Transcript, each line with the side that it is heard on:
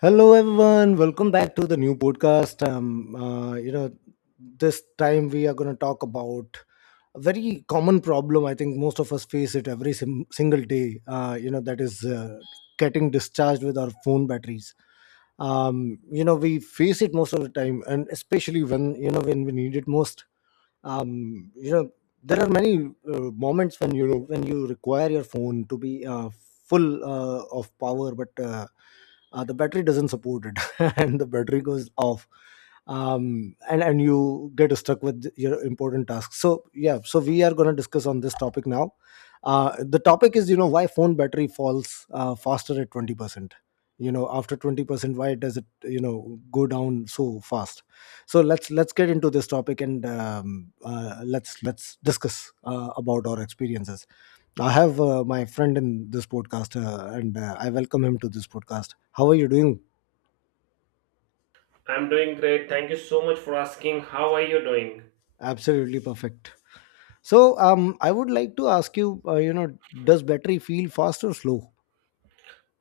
left: Hello, everyone. Welcome back to the new podcast. This time we are going to talk about a very common problem. I think most of us face it every single day. That is getting discharged with our phone batteries. We face it most of the time, and especially when you know when we need it most. Um, you know, there are many moments when you require your phone to be full of power, but the battery doesn't support it, and the battery goes off, and you get stuck with your important tasks. So yeah, so we are going to discuss on this topic now. uh, the topic is, why phone battery falls faster at 20%. You know, after 20%, why does it go down so fast? So let's get into this topic, and let's discuss about our experiences. I have my friend in this podcast, and I welcome him to this podcast. How are you doing?
right: I'm doing great. Thank you so much for asking. How are you doing?
left: Absolutely perfect. So, I would like to ask you, does battery feel fast or slow?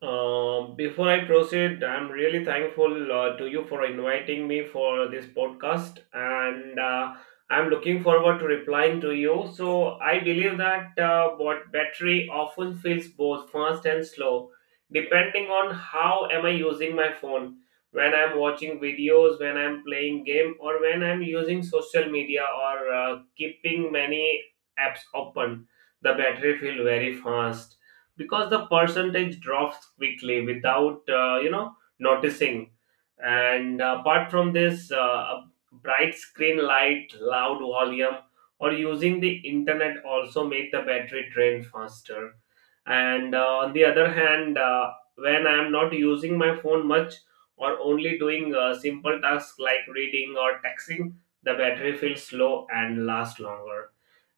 right: Before I proceed, I'm really thankful to you for inviting me for this podcast, and I'm looking forward to replying to you. So I believe that what battery often feels both fast and slow, depending on how am I using my phone. When I'm watching videos, when I'm playing game, or when I'm using social media or keeping many apps open, the battery feel very fast because the percentage drops quickly without noticing, and apart from this a bright screen light loud volume or using the internet also make the battery drain faster, and on the other hand, when I am not using my phone much, or only doing simple tasks like reading or texting, the battery feels slow and lasts longer,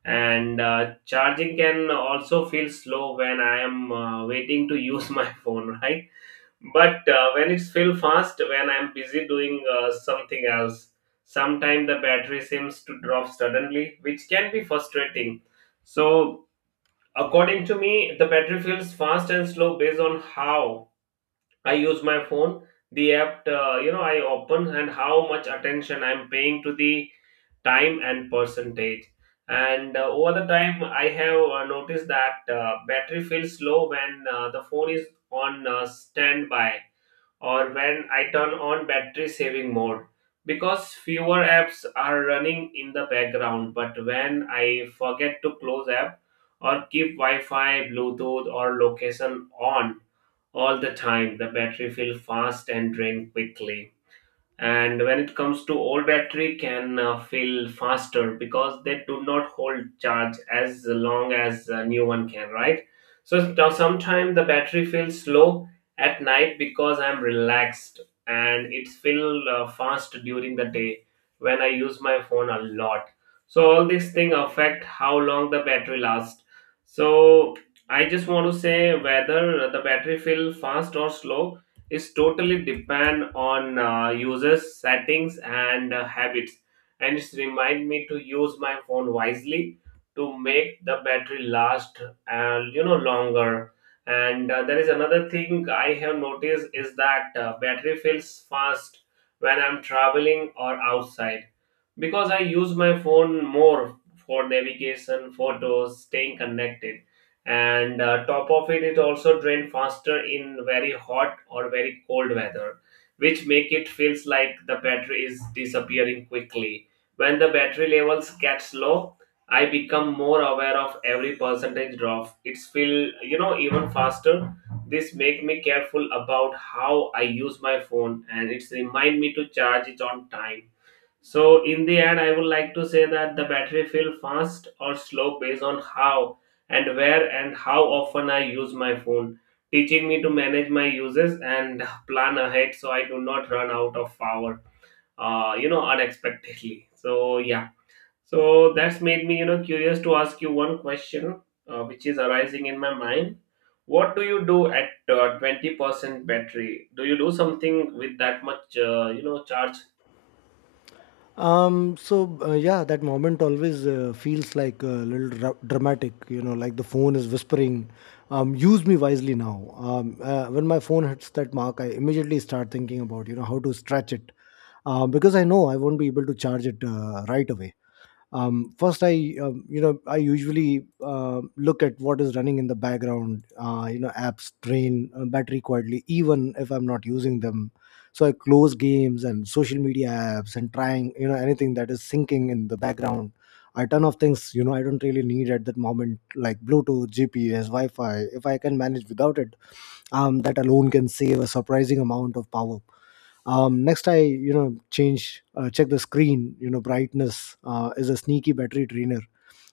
right: and charging can also feel slow when I am waiting to use my phone, right? But when it's feel fast when I'm busy doing something else, sometimes the battery seems to drop suddenly, which can be frustrating. So according to me, the battery feels fast and slow based on how I use my phone, the app I open, and how much attention I'm paying to the time and percentage. And over the time I have noticed that battery feels low when the phone is on standby or when I turn on battery saving mode because fewer apps are running in the background. But when I forget to close app or keep wi-fi bluetooth or location on all the time, the battery feels fast and drain quickly. And when it comes to old battery can fail faster because they do not hold charge as long as a new one can, right? So now sometimes the battery feels slow at night because I'm relaxed, and it feel fast during the day when I use my phone a lot. So all these things affect how long the battery lasts. So I just want to say whether the battery feel fast or slow is totally depend on users settings and habits, and it's remind me to use my phone wisely to make the battery last longer. And there is another thing I have noticed is that battery fills fast when I'm traveling or outside because I use my phone more for navigation photos staying connected, and top of it, it also drain faster in very hot or very cold weather, which make it feels like the battery is disappearing quickly. When the battery levels gets low, I become more aware of every percentage drop, it's feel even faster. This make me careful about how I use my phone, and it's remind me to charge it on time. So in the end, I would like to say that the battery feel fast or slow based on how and where and how often I use my phone, teaching me to manage my uses and plan ahead so I do not run out of power, unexpectedly. So yeah, so that's made me curious to ask you one question, which is arising in my mind. What do you do at 20% battery? Do you do something with that much, charge?
left: Yeah, that moment always feels like a little dramatic, you know, like the phone is whispering, use me wisely now. When my phone hits that mark, I immediately start thinking about, you know, how to stretch it, because I know I won't be able to charge it right away. First I you know I usually look at what is running in the background. You know, apps drain battery quietly even if I'm not using them. So I close games and social media apps, and trying, you know, anything that is syncing in the background. I turn off things, you know, I don't really need at that moment, like Bluetooth, GPS, Wi-Fi, if I can manage without it. That alone can save a surprising amount of power. Next, I you know, change, check the screen. You know, brightness is a sneaky battery trainer.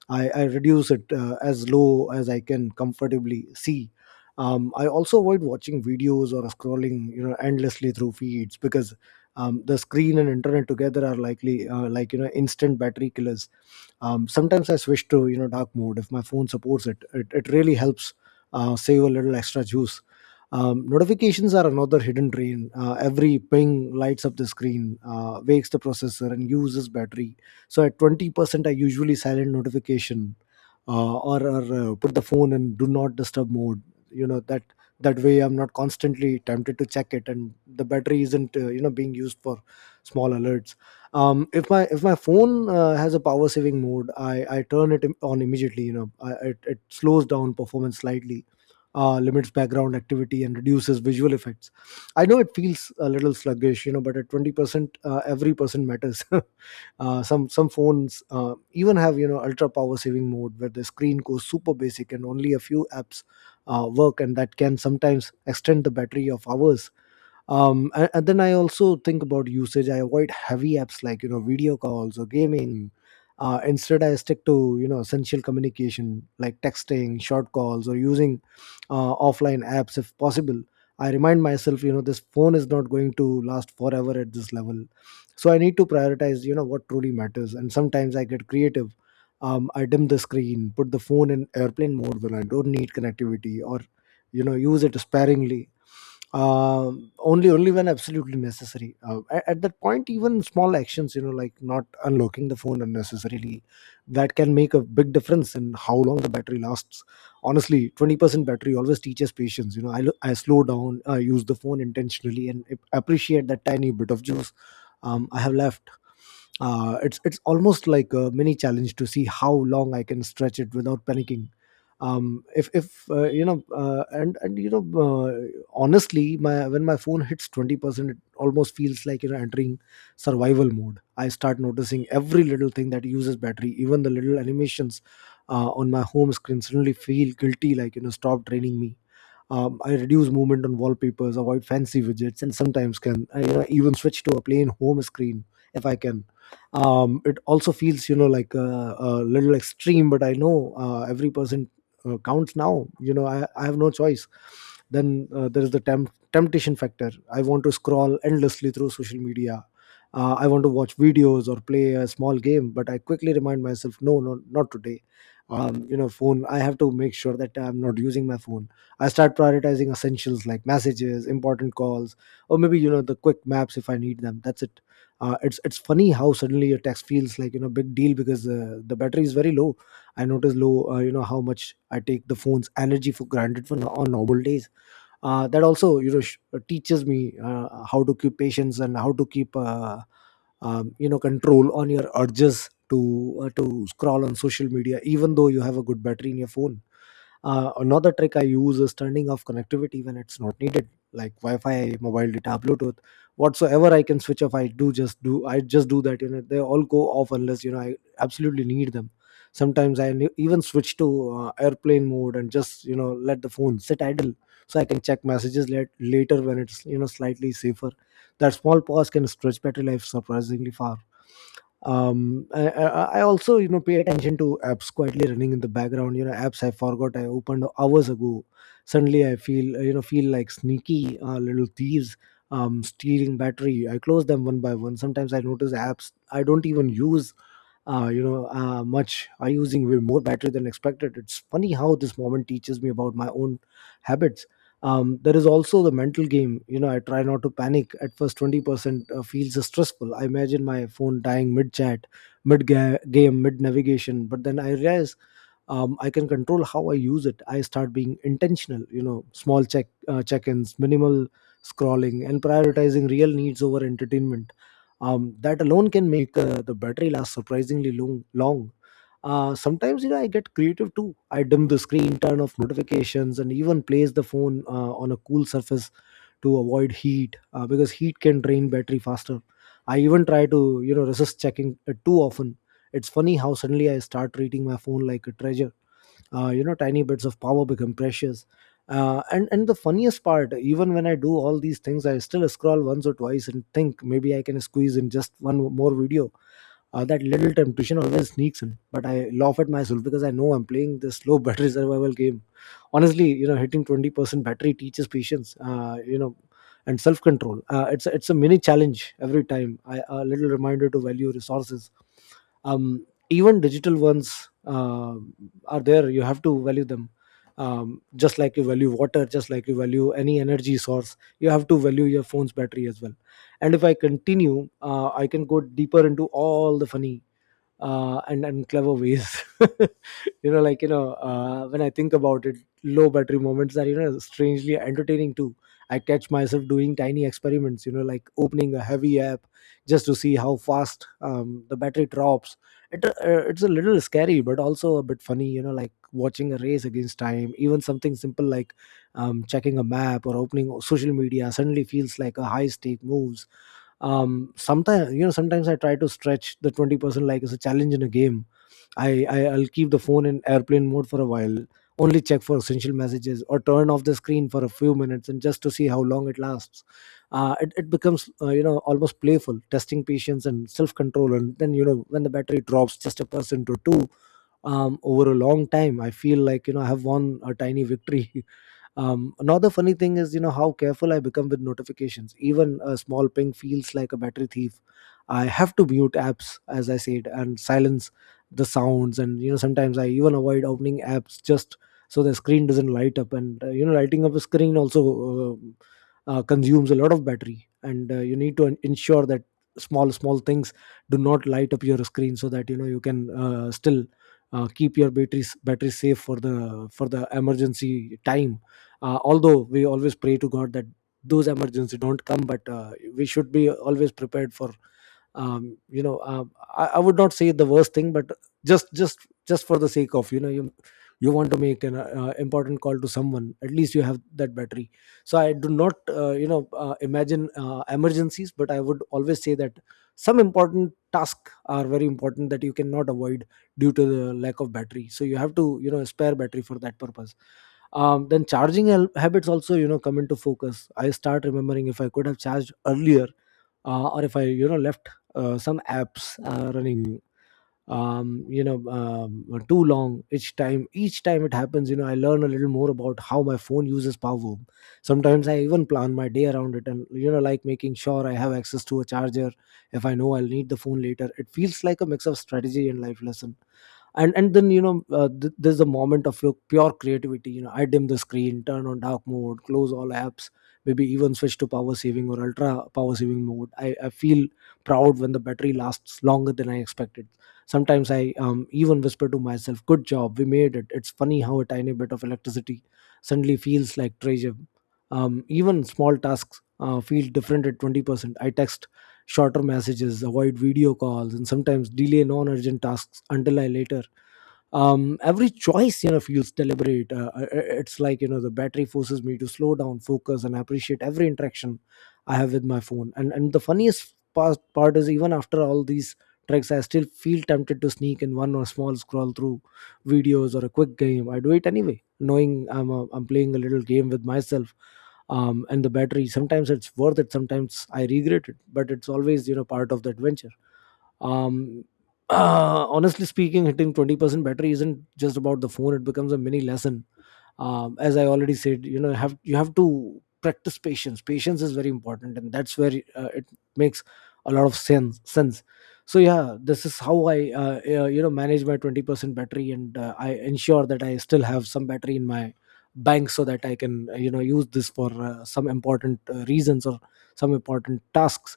left: I reduce it as low as I can comfortably see. I also avoid watching videos or scrolling, you know, endlessly through feeds, because the screen and internet together are likely like, you know, instant battery killers. Sometimes I switch to, you know, dark mode if my phone supports it. It really helps save a little extra juice. Notifications are another hidden drain. Every ping lights up the screen, wakes the processor, and uses battery. So at 20%, I usually silent notification, or put the phone in do not disturb mode. You know, that way I'm not constantly tempted to check it, and the battery isn't, being used for small alerts. If my phone has a power saving mode, I turn it on immediately. You know, it slows down performance slightly, limits background activity, and reduces visual effects. I know it feels a little sluggish, you know, but at 20%, every percent matters. Some phones even have, you know, ultra power saving mode, where the screen goes super basic and only a few apps work, and that can sometimes extend the battery of hours. And then I also think about usage. I avoid heavy apps like, you know, video calls or gaming. Instead, I stick to, you know, essential communication like texting, short calls, or using offline apps if possible. I remind myself, you know, this phone is not going to last forever at this level, so I need to prioritize, you know, what truly matters. And sometimes I get creative. I dim the screen, put the phone in airplane mode when I don't need connectivity, or, you know, use it sparingly, only when absolutely necessary. At that point, even small actions, you know, like not unlocking the phone unnecessarily, that can make a big difference in how long the battery lasts. Honestly, 20% battery always teaches patience. You know, I slow down, I use the phone intentionally and appreciate that tiny bit of juice I have left. It's almost like a mini challenge to see how long I can stretch it without panicking. If you know, and you know, Honestly, my when my phone hits 20%, it almost feels like, you know, entering survival mode. I start noticing every little thing that uses battery, even the little animations on my home screen suddenly feel guilty, like, you know, stop draining me. I reduce movement on wallpapers, avoid fancy widgets, and sometimes, can I, you know, even switch to a plain home screen if I can. It also feels, you know, like a little extreme, but I know every person counts now. You know, I have no choice. Then there is the temptation factor. I want to scroll endlessly through social media. I want to watch videos or play a small game, but I quickly remind myself, no, no, not today. You know, phone. I have to make sure that I'm not using my phone. I start prioritizing essentials like messages, important calls, or maybe, you know, the quick maps if I need them. That's it. It's funny how suddenly your text feels like, you know, big deal, because the battery is very low. I notice low, how much I take the phone's energy for granted for on normal days. That also, teaches me how to keep patience and how to keep control on your urges to scroll on social media, even though you have a good battery in your phone. Another trick I use is turning off connectivity when it's not needed, like Wi-Fi, mobile data, Bluetooth, whatsoever I can switch off. I just do that. You know, they all go off unless, you know, I absolutely need them. Sometimes I even switch to airplane mode and just, you know, let the phone sit idle, so I can check messages later when it's, you know, slightly safer. That small pause can stretch battery life surprisingly far. I also, you know, pay attention to apps quietly running in the background. You know, apps I forgot I opened hours ago suddenly I feel you know feel like sneaky little thieves stealing battery. I close them one by one. Sometimes I notice apps I don't even use, much, are using way more battery than expected. It's funny how this moment teaches me about my own habits. There is also the mental game. You know, I try not to panic at first. 20% feels stressful. I imagine my phone dying mid chat, mid game, mid navigation. But then I realize, I can control how I use it. I start being intentional. You know, small check-ins, minimal scrolling, and prioritizing real needs over entertainment. That alone can make the battery last surprisingly long. Sometimes, you know, I get creative too. I dim the screen, turn off notifications, and even place the phone on a cool surface to avoid heat, because heat can drain battery faster. I even try to, you know, resist checking it too often. It's funny how suddenly I start treating my phone like a treasure. You know, tiny bits of power become precious. And the funniest part, even when I do all these things, I still scroll once or twice and think, maybe I can squeeze in just one more video. That little temptation always sneaks in, but I laugh at myself because I know I'm playing this low battery survival game. Honestly, you know, hitting 20% battery teaches patience, and self control. It's a mini challenge every time a little reminder to value resources, even digital ones. Are there, you have to value them. Just like you value water, just like you value any energy source, you have to value your phone's battery as well. And if I continue, I can go deeper into all the funny and clever ways. When I think about it, low battery moments are, you know, strangely entertaining too. I catch myself doing tiny experiments, you know, like opening a heavy app just to see how fast The battery drops. it, uh, it's a little scary but also a bit funny, you know, like watching a race against time. Even something simple like checking a map or opening social media suddenly feels like a high stake moves. Sometimes, you know, sometimes I try to stretch the 20% like it's a challenge in a game. I'll keep the phone in airplane mode for a while, only check for essential messages or turn off the screen for a few minutes and just to see how long it lasts. It becomes, you know, almost playful, testing patience and self-control. And then, you know, when the battery drops just a percent or two over a long time, I feel like, you know, I have won a tiny victory. Another funny thing is, you know, how careful I become with notifications. Even a small ping feels like a battery thief. I have to mute apps, as I said, and silence the sounds. And, you know, sometimes I even avoid opening apps just so the screen doesn't light up. And, you know, lighting up a screen also consumes a lot of battery. And you need to ensure that small, small things do not light up your screen so that, you know, you can still keep your batteries battery safe for the emergency time. Although we always pray to god that those emergency don't come, but we should be always prepared for you know, I would not say the worst thing, but just just just for the sake of, you know, you want to make an important call to someone, at least you have that battery. So I do not, you know, imagine emergencies, but I would always say that some important tasks are very important that you cannot avoid due to the lack of battery, so you have to, you know, spare battery for that purpose. Then charging habits also, you know, come into focus. I start remembering if I could have charged earlier, or if I, you know, left some apps running you know, too long. Each time it happens, you know, I learn a little more about how my phone uses power. Sometimes I even plan my day around it, and, you know, like making sure I have access to a charger if I know I'll need the phone later. It feels like a mix of strategy and life lesson. And then, you know, there's a moment of your pure creativity. You know, I dim the screen, turn on dark mode, close all apps, maybe even switch to power saving or ultra power saving mode. I feel proud when the battery lasts longer than I expected. Sometimes I even whisper to myself, good job, we made it. It's funny how a tiny bit of electricity suddenly feels like treasure. Even small tasks feel different at 20%. I text shorter messages, avoid video calls, and sometimes delay non-urgent tasks until I later. Every choice, you know, feels deliberate. It's like, you know, the battery forces me to slow down, focus, and appreciate every interaction I have with my phone. And the funniest part is, even after all these tricks, I still feel tempted to sneak in one or small scroll through videos or a quick game. I do it anyway, knowing I'm playing a little game with myself and the battery. Sometimes it's worth it, sometimes I regret it, but it's always, you know, part of the adventure. um Honestly speaking, hitting 20% battery isn't just about the phone. It becomes a mini lesson. As I already said, you know, have you have to practice patience. Patience is very important, and that's where it makes a lot of sense. So yeah, this is how I you know, manage my 20% battery, and I ensure that I still have some battery in my bank so that I can, you know, use this for some important reasons or some important tasks,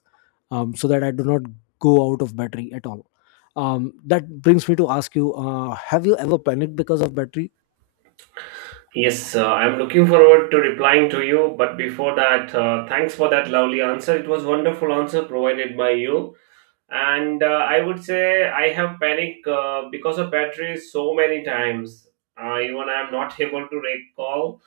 left: so that I do not go out of battery at all. That brings me to ask you, have you ever panicked because of battery?
right: Yes, I'm looking forward to replying to you. But before that, thanks for that lovely answer. It was wonderful answer provided by you, and I would say I have panic because of battery so many times, even I am not able to recall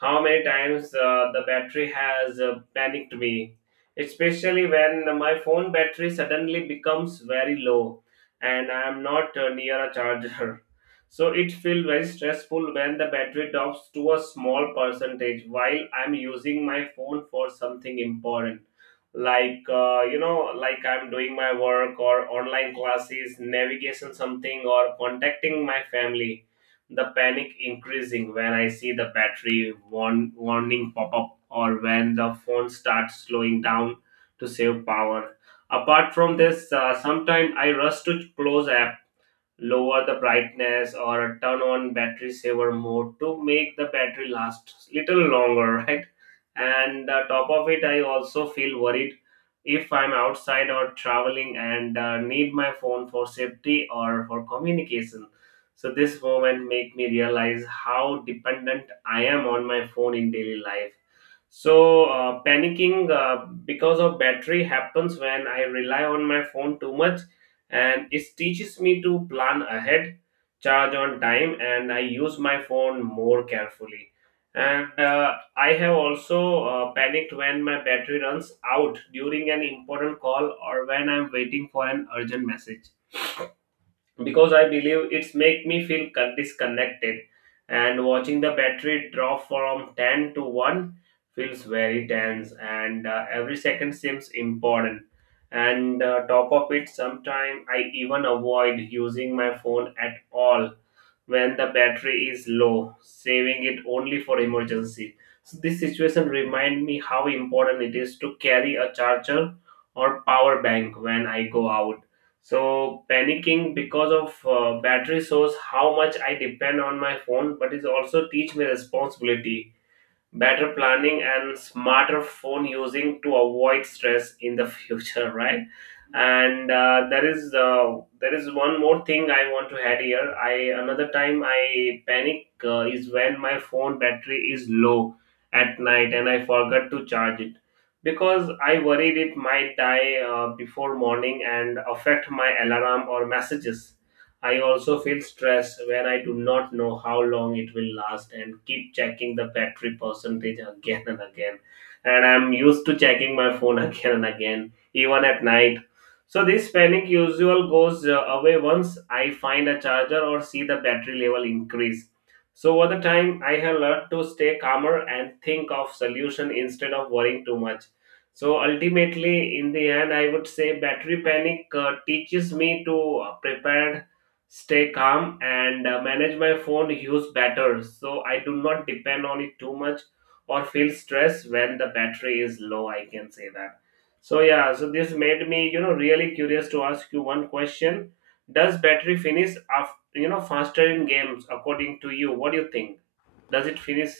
right: how many times the battery has panicked me, especially when my phone battery suddenly becomes very low and I am not near a charger. So it feels very stressful when the battery drops to a small percentage while I'm using my phone for something important, like like I'm doing my work or online classes navigation something or contacting my family. The panic increasing when I see the battery warning pop up or when the phone starts slowing down to save power. Apart from this, sometimes I rush to close app, lower the brightness, or turn on battery saver mode to make the battery last little longer. Right? And top of it, I also feel worried if I'm outside or traveling and need my phone for safety or for communication. So this moment make me realize how dependent I am on my phone in daily life. So panicking because of battery happens when I rely on my phone too much, and it teaches me to plan ahead, charge on time, and I use my phone more carefully. And I have also panicked when my battery runs out during an important call or when I'm waiting for an urgent message because I believe it's make me feel disconnected. And watching the battery drop from 10 to 1 feels very tense, and every second seems important. And top of it, sometimes I even avoid using my phone at all when the battery is low, saving it only for emergency. So this situation remind me how important it is to carry a charger or power bank when I go out. So panicking because of battery shows how much I depend on my phone, but it also teach me responsibility, better planning, and smarter phone using to avoid stress in the future, right? And uh, there is uh, there is one more thing I want to add here. I another time I panic is when my phone battery is low at night and I forgot to charge it because I worried it might die before morning and affect my alarm or messages. I also feel stress when I do not know how long it will last and keep checking the battery percentage again and again. And I'm used to checking my phone again and again, even at night. So this panic usual goes away once I find a charger or see the battery level increase. So over the time, I have learned to stay calmer and think of solution instead of worrying too much. So ultimately, in the end, I would say battery panic teaches me to prepare, stay calm, and manage my phone use better so I do not depend on it too much or feel stress when the battery is low. I can say that. So yeah, so this made me really curious to ask you one question. Does battery finish after faster in games according to you? What do you think? Does it finish?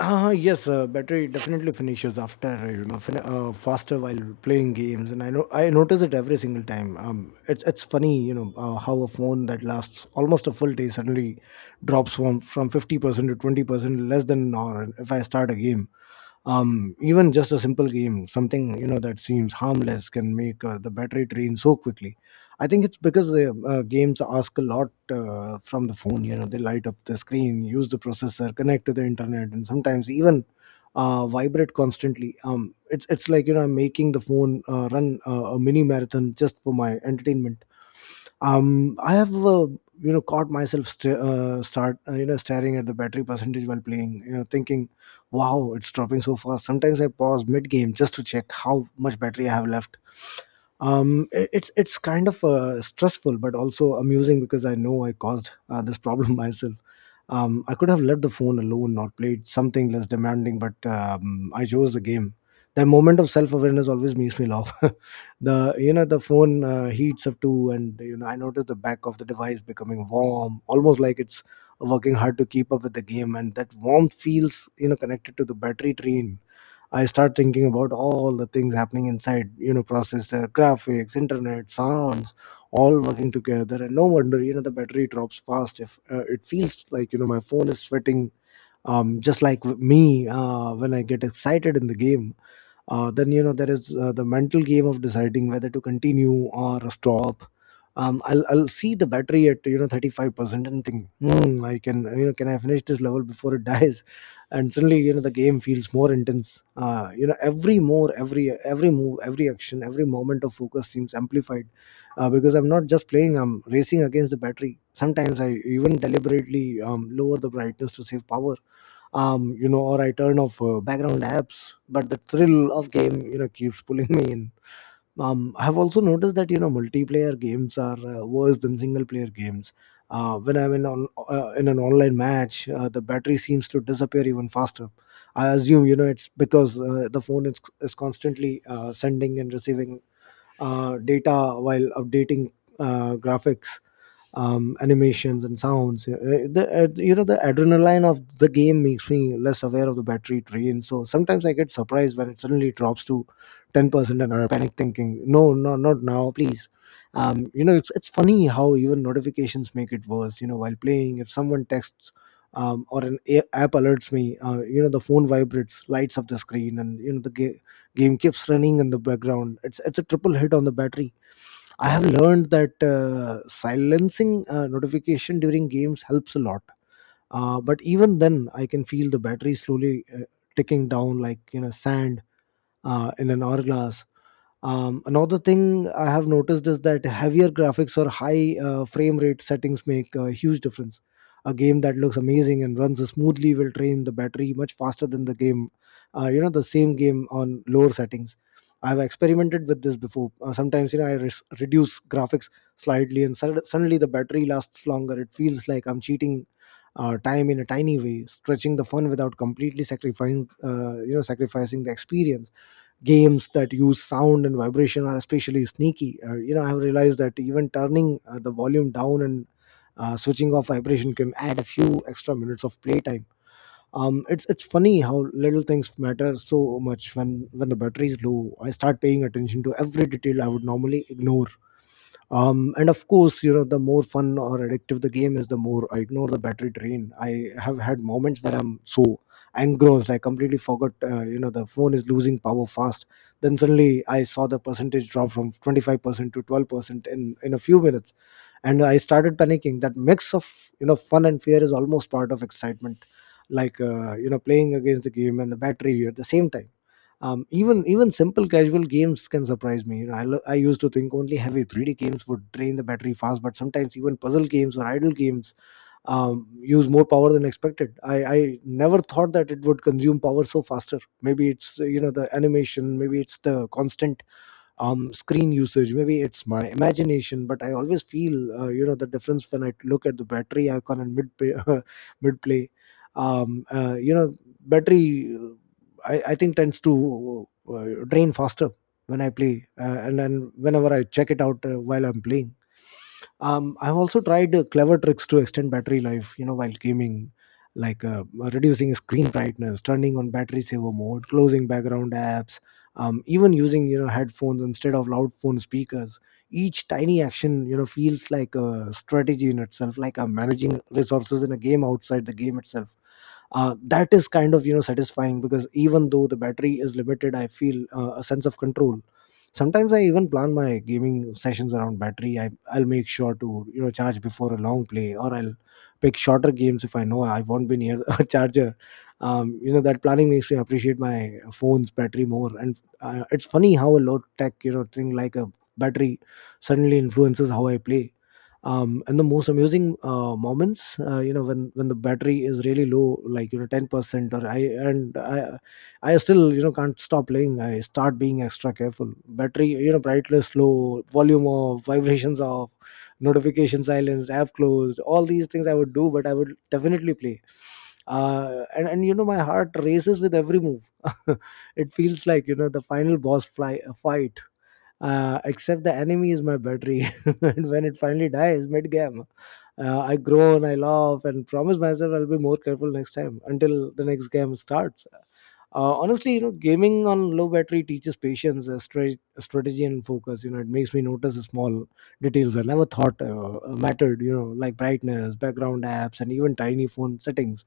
left: Yes, battery definitely finishes after, you know, faster while playing games, and I know I notice it every single time. It's funny, you know, how a phone that lasts almost a full day suddenly drops from 50% to 20% less than an hour if I start a game. um, Even just a simple game, something, you know, that seems harmless can make the battery drain so quickly. I think it's because the games ask a lot from the phone. You know, they light up the screen, use the processor, connect to the internet, and sometimes even vibrate constantly. It's like, you know, I'm making the phone run a mini marathon just for my entertainment. I have, you know, caught myself st- start you know, staring at the battery percentage while playing, you know, thinking, wow, it's dropping so fast. Sometimes I pause mid game just to check how much battery I have left. It's kind of stressful but also amusing, because I know I caused this problem myself. I could have left the phone alone or played something less demanding, but I chose the game. The moment of self-awareness always makes me laugh. the You know, the phone heats up too, and, you know, I noticed the back of the device becoming warm, almost like it's working hard to keep up with the game, and that warmth feels, you know, connected to the battery drain. I start thinking about all the things happening inside, you know, processor, graphics, internet, sounds, all working together. And no wonder, you know, the battery drops fast. If it feels like, you know, my phone is sweating, just like me, when I get excited in the game. Then, you know, there is the mental game of deciding whether to continue or stop. I'll see the battery at, you know, 35% and think, hmm, I can, you know, can I finish this level before it dies? And suddenly, you know, the game feels more intense. You know, every move, every action, every moment of focus seems amplified, because I'm not just playing, I'm racing against the battery. Sometimes I even deliberately lower the brightness to save power, you know, or I turn off background apps. But the thrill of game, you know, keeps pulling me in. I have also noticed that, you know, multiplayer games are worse than single player games. When I'm in an online match, the battery seems to disappear even faster. I assume, you know, it's because the phone is constantly sending and receiving data while updating graphics, animations and sounds. The, you know, the adrenaline of the game makes me less aware of the battery drain. So sometimes I get surprised when it suddenly drops to 10% and I panic thinking, no, no, not now, please. You know, it's funny how even notifications make it worse, you know, while playing. If someone texts or an app alerts me, you know, the phone vibrates, lights up the screen, and, you know, the game keeps running in the background. It's a triple hit on the battery. I have learned that silencing notification during games helps a lot. But even then, I can feel the battery slowly ticking down, like, you know, sand in an hourglass. Another thing I have noticed is that heavier graphics or high frame rate settings make a huge difference. A game that looks amazing and runs smoothly will drain the battery much faster than the game, you know, the same game on lower settings. I've experimented with this before. Sometimes, you know, I reduce graphics slightly and suddenly the battery lasts longer. It feels like I'm cheating time in a tiny way, stretching the fun without completely sacrificing, you know, sacrificing the experience. Games that use sound and vibration are especially sneaky. You know, I have realized that even turning the volume down and switching off vibration can add a few extra minutes of playtime. It's funny how little things matter so much when the battery is low. I start paying attention to every detail I would normally ignore. And of course, you know, the more fun or addictive the game is, the more I ignore the battery drain. I have had moments where I'm so engrossed I completely forgot you know, the phone is losing power fast. Then suddenly I saw the percentage drop from 25% to 12% in a few minutes, and I started panicking. That mix of, you know, fun and fear is almost part of excitement, like you know, playing against the game and the battery at the same time. Even simple casual games can surprise me, you know. I used to think only heavy 3D games would drain the battery fast, but sometimes even puzzle games or idle games use more power than expected. I never thought that it would consume power so faster. Maybe it's you know, the animation, maybe it's the constant screen usage, maybe it's my imagination, but I always feel you know, the difference when I look at the battery icon and mid play- mid play. um uh, you know Battery I think tends to drain faster when I play, and then whenever I check it out while I'm playing. I've also tried clever tricks to extend battery life, you know, while gaming, like reducing screen brightness, turning on battery saver mode, closing background apps, even using, you know, headphones instead of loud phone speakers. Each tiny action, you know, feels like a strategy in itself, like I'm managing resources in a game outside the game itself. That is kind of, you know, satisfying because even though the battery is limited, I feel a sense of control. Sometimes I even plan my gaming sessions around battery. I'll make sure to, you know, charge before a long play, or I'll pick shorter games if I know I won't be near a charger. You know, that planning makes me appreciate my phone's battery more, and it's funny how a low tech, you know, thing like a battery suddenly influences how I play. And the most amusing moments you know, when the battery is really low, like, you know, 10%, or and I, I still, you know, can't stop playing. I start being extra careful. Battery, you know, brightness low, volume off, vibrations off, notification silenced, app closed. All these things I would do, but I would definitely play. And you know, my heart races with every move. It feels like, you know, the final boss fly fight. Except the enemy is my battery. And when it finally dies mid game. I groan, I laugh, and promise myself I'll be more careful next time, until the next game starts. Honestly, you know, gaming on low battery teaches patience, strategy and focus. You know, it makes me notice the small details I never thought mattered, you know, like brightness, background apps, and even tiny phone settings.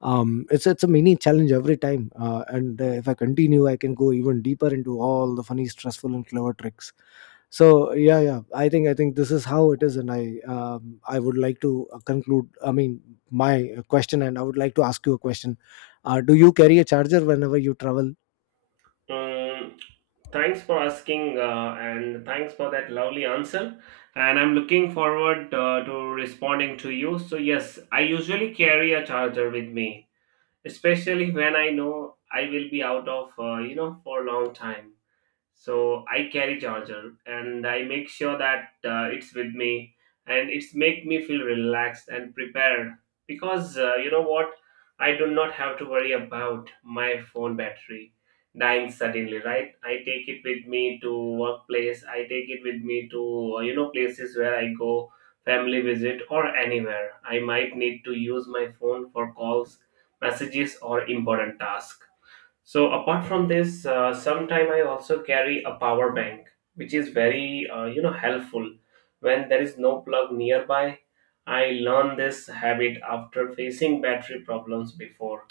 left: It's a mini challenge every time. And If I continue, I can go even deeper into all the funny, stressful, and clever tricks. So yeah, I think this is how it is. And I, I would like to conclude, I mean, my question, and I would like to ask you a question. Do you carry a charger whenever you travel?
right: Mm, thanks for asking, and thanks for that lovely answer. And I'm looking forward to responding to you. So yes, I usually carry a charger with me, especially when I know I will be out of, for a long time, so I carry charger and I make sure that it's with me, and it's make me feel relaxed and prepared, because what, I do not have to worry about my phone battery dying suddenly, right? I take it with me to workplace, I take it with me to places where I go, family visit, or anywhere I might need to use my phone for calls, messages, or important tasks. So apart from this, sometime I also carry a power bank, which is very helpful when there is no plug nearby. I learned this habit after facing battery problems before,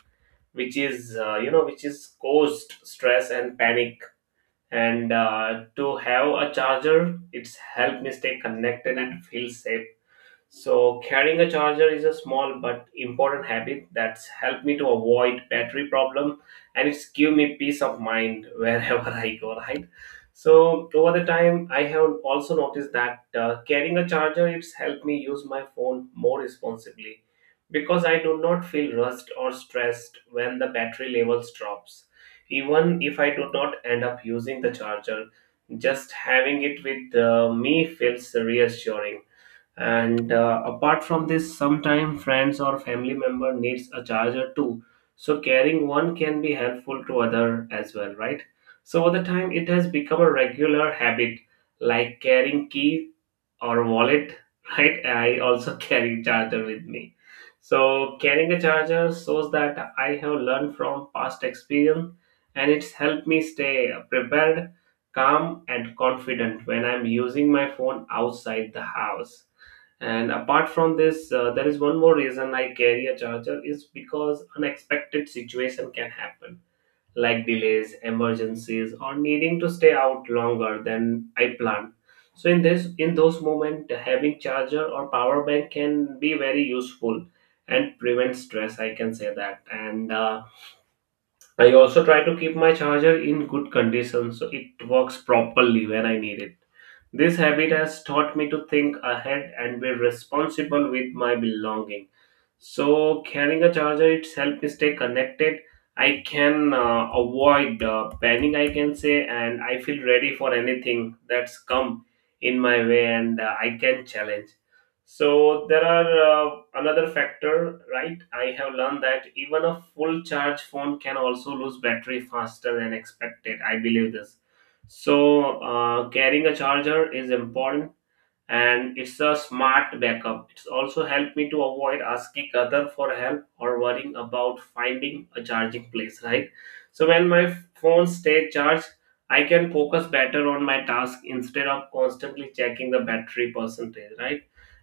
right: which is which is caused stress and panic. And to have a charger, it's helped me stay connected and feel safe. So carrying a charger is a small but important habit that's helped me to avoid battery problem, and it's give me peace of mind wherever I go, right? So over the time, I have also noticed that carrying a charger it's helped me use my phone more responsibly because I do not feel rushed or stressed when the battery levels drops. Even if I do not end up using the charger, just having it with me feels reassuring. And apart from this, sometimes friends or family member needs a charger too, so carrying one can be helpful to other as well, right? So over the time, it has become a regular habit, like carrying key or wallet. Right? I also carry charger with me. So carrying a charger shows that I have learned from past experience, and it's helped me stay prepared, calm, and confident when I'm using my phone outside the house. And apart from this, there is one more reason I carry a charger is because unexpected situation can happen, like delays, emergencies, or needing to stay out longer than I planned. So in those moments, having charger or power bank can be very useful and prevent stress. I can say that. And I also try to keep my charger in good condition so it works properly when I need it. This habit has taught me to think ahead and be responsible with my belongings. So carrying a charger it's help me stay connected. I can avoid panic, I can say, and I feel ready for anything that's come in my way, and I can challenge. So there are another factor, right? I have learned that even a full charge phone can also lose battery faster than expected. I believe this. So carrying a charger is important, and it's a smart backup. It's also helped me to avoid asking other for help or worrying about finding a charging place, right? So when my phone stays charged, I can focus better on my task instead of constantly checking the battery percentage, right?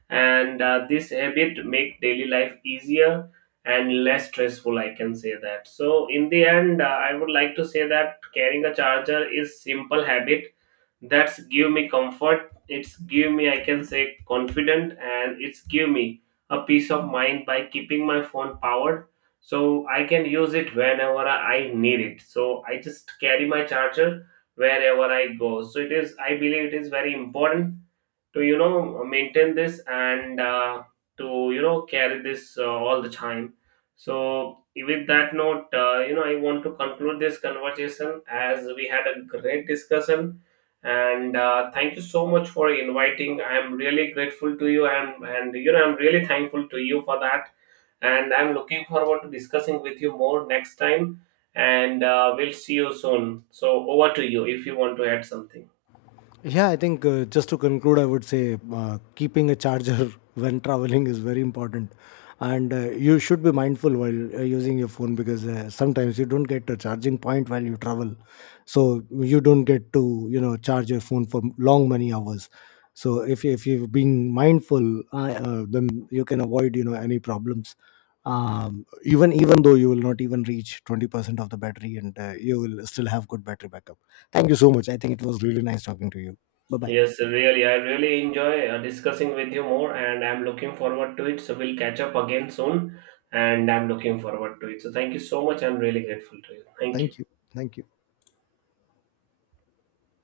right: And this habit make daily life easier and less stressful. I can say that. So in the end, I would like to say that carrying a charger is simple habit that's give me comfort, it's give me I can say confident, and it's give me a peace of mind by keeping my phone powered so I can use it whenever I need it. So I just carry my charger wherever I go. So it is, I believe it is very important to maintain this, and to carry this all the time. So with that note, I want to conclude this conversation as we had a great discussion, and thank you so much for inviting. I'm really grateful to you, and I'm really thankful to you for that, and I'm looking forward to discussing with you more next time, and we'll see you soon. So over to you if you want to add something.
left: Yeah, I think just to conclude, I would say keeping a charger when traveling is very important. And you should be mindful while using your phone, because sometimes you don't get a charging point while you travel. So you don't get to, you know, charge your phone for long many hours. So if you've been mindful, then you can avoid, you know, any problems. Even though you will not even reach 20% of the battery, and you will still have good battery backup. Thank you so much. I think it was really nice talking to you. Bye bye.
right: Yes, really. I really enjoy discussing with you more, and I'm looking forward to it. So we'll catch up again soon, and I'm looking forward to it. So thank you so much. I'm really grateful to you. Thank you.
left: Thank you. Thank you.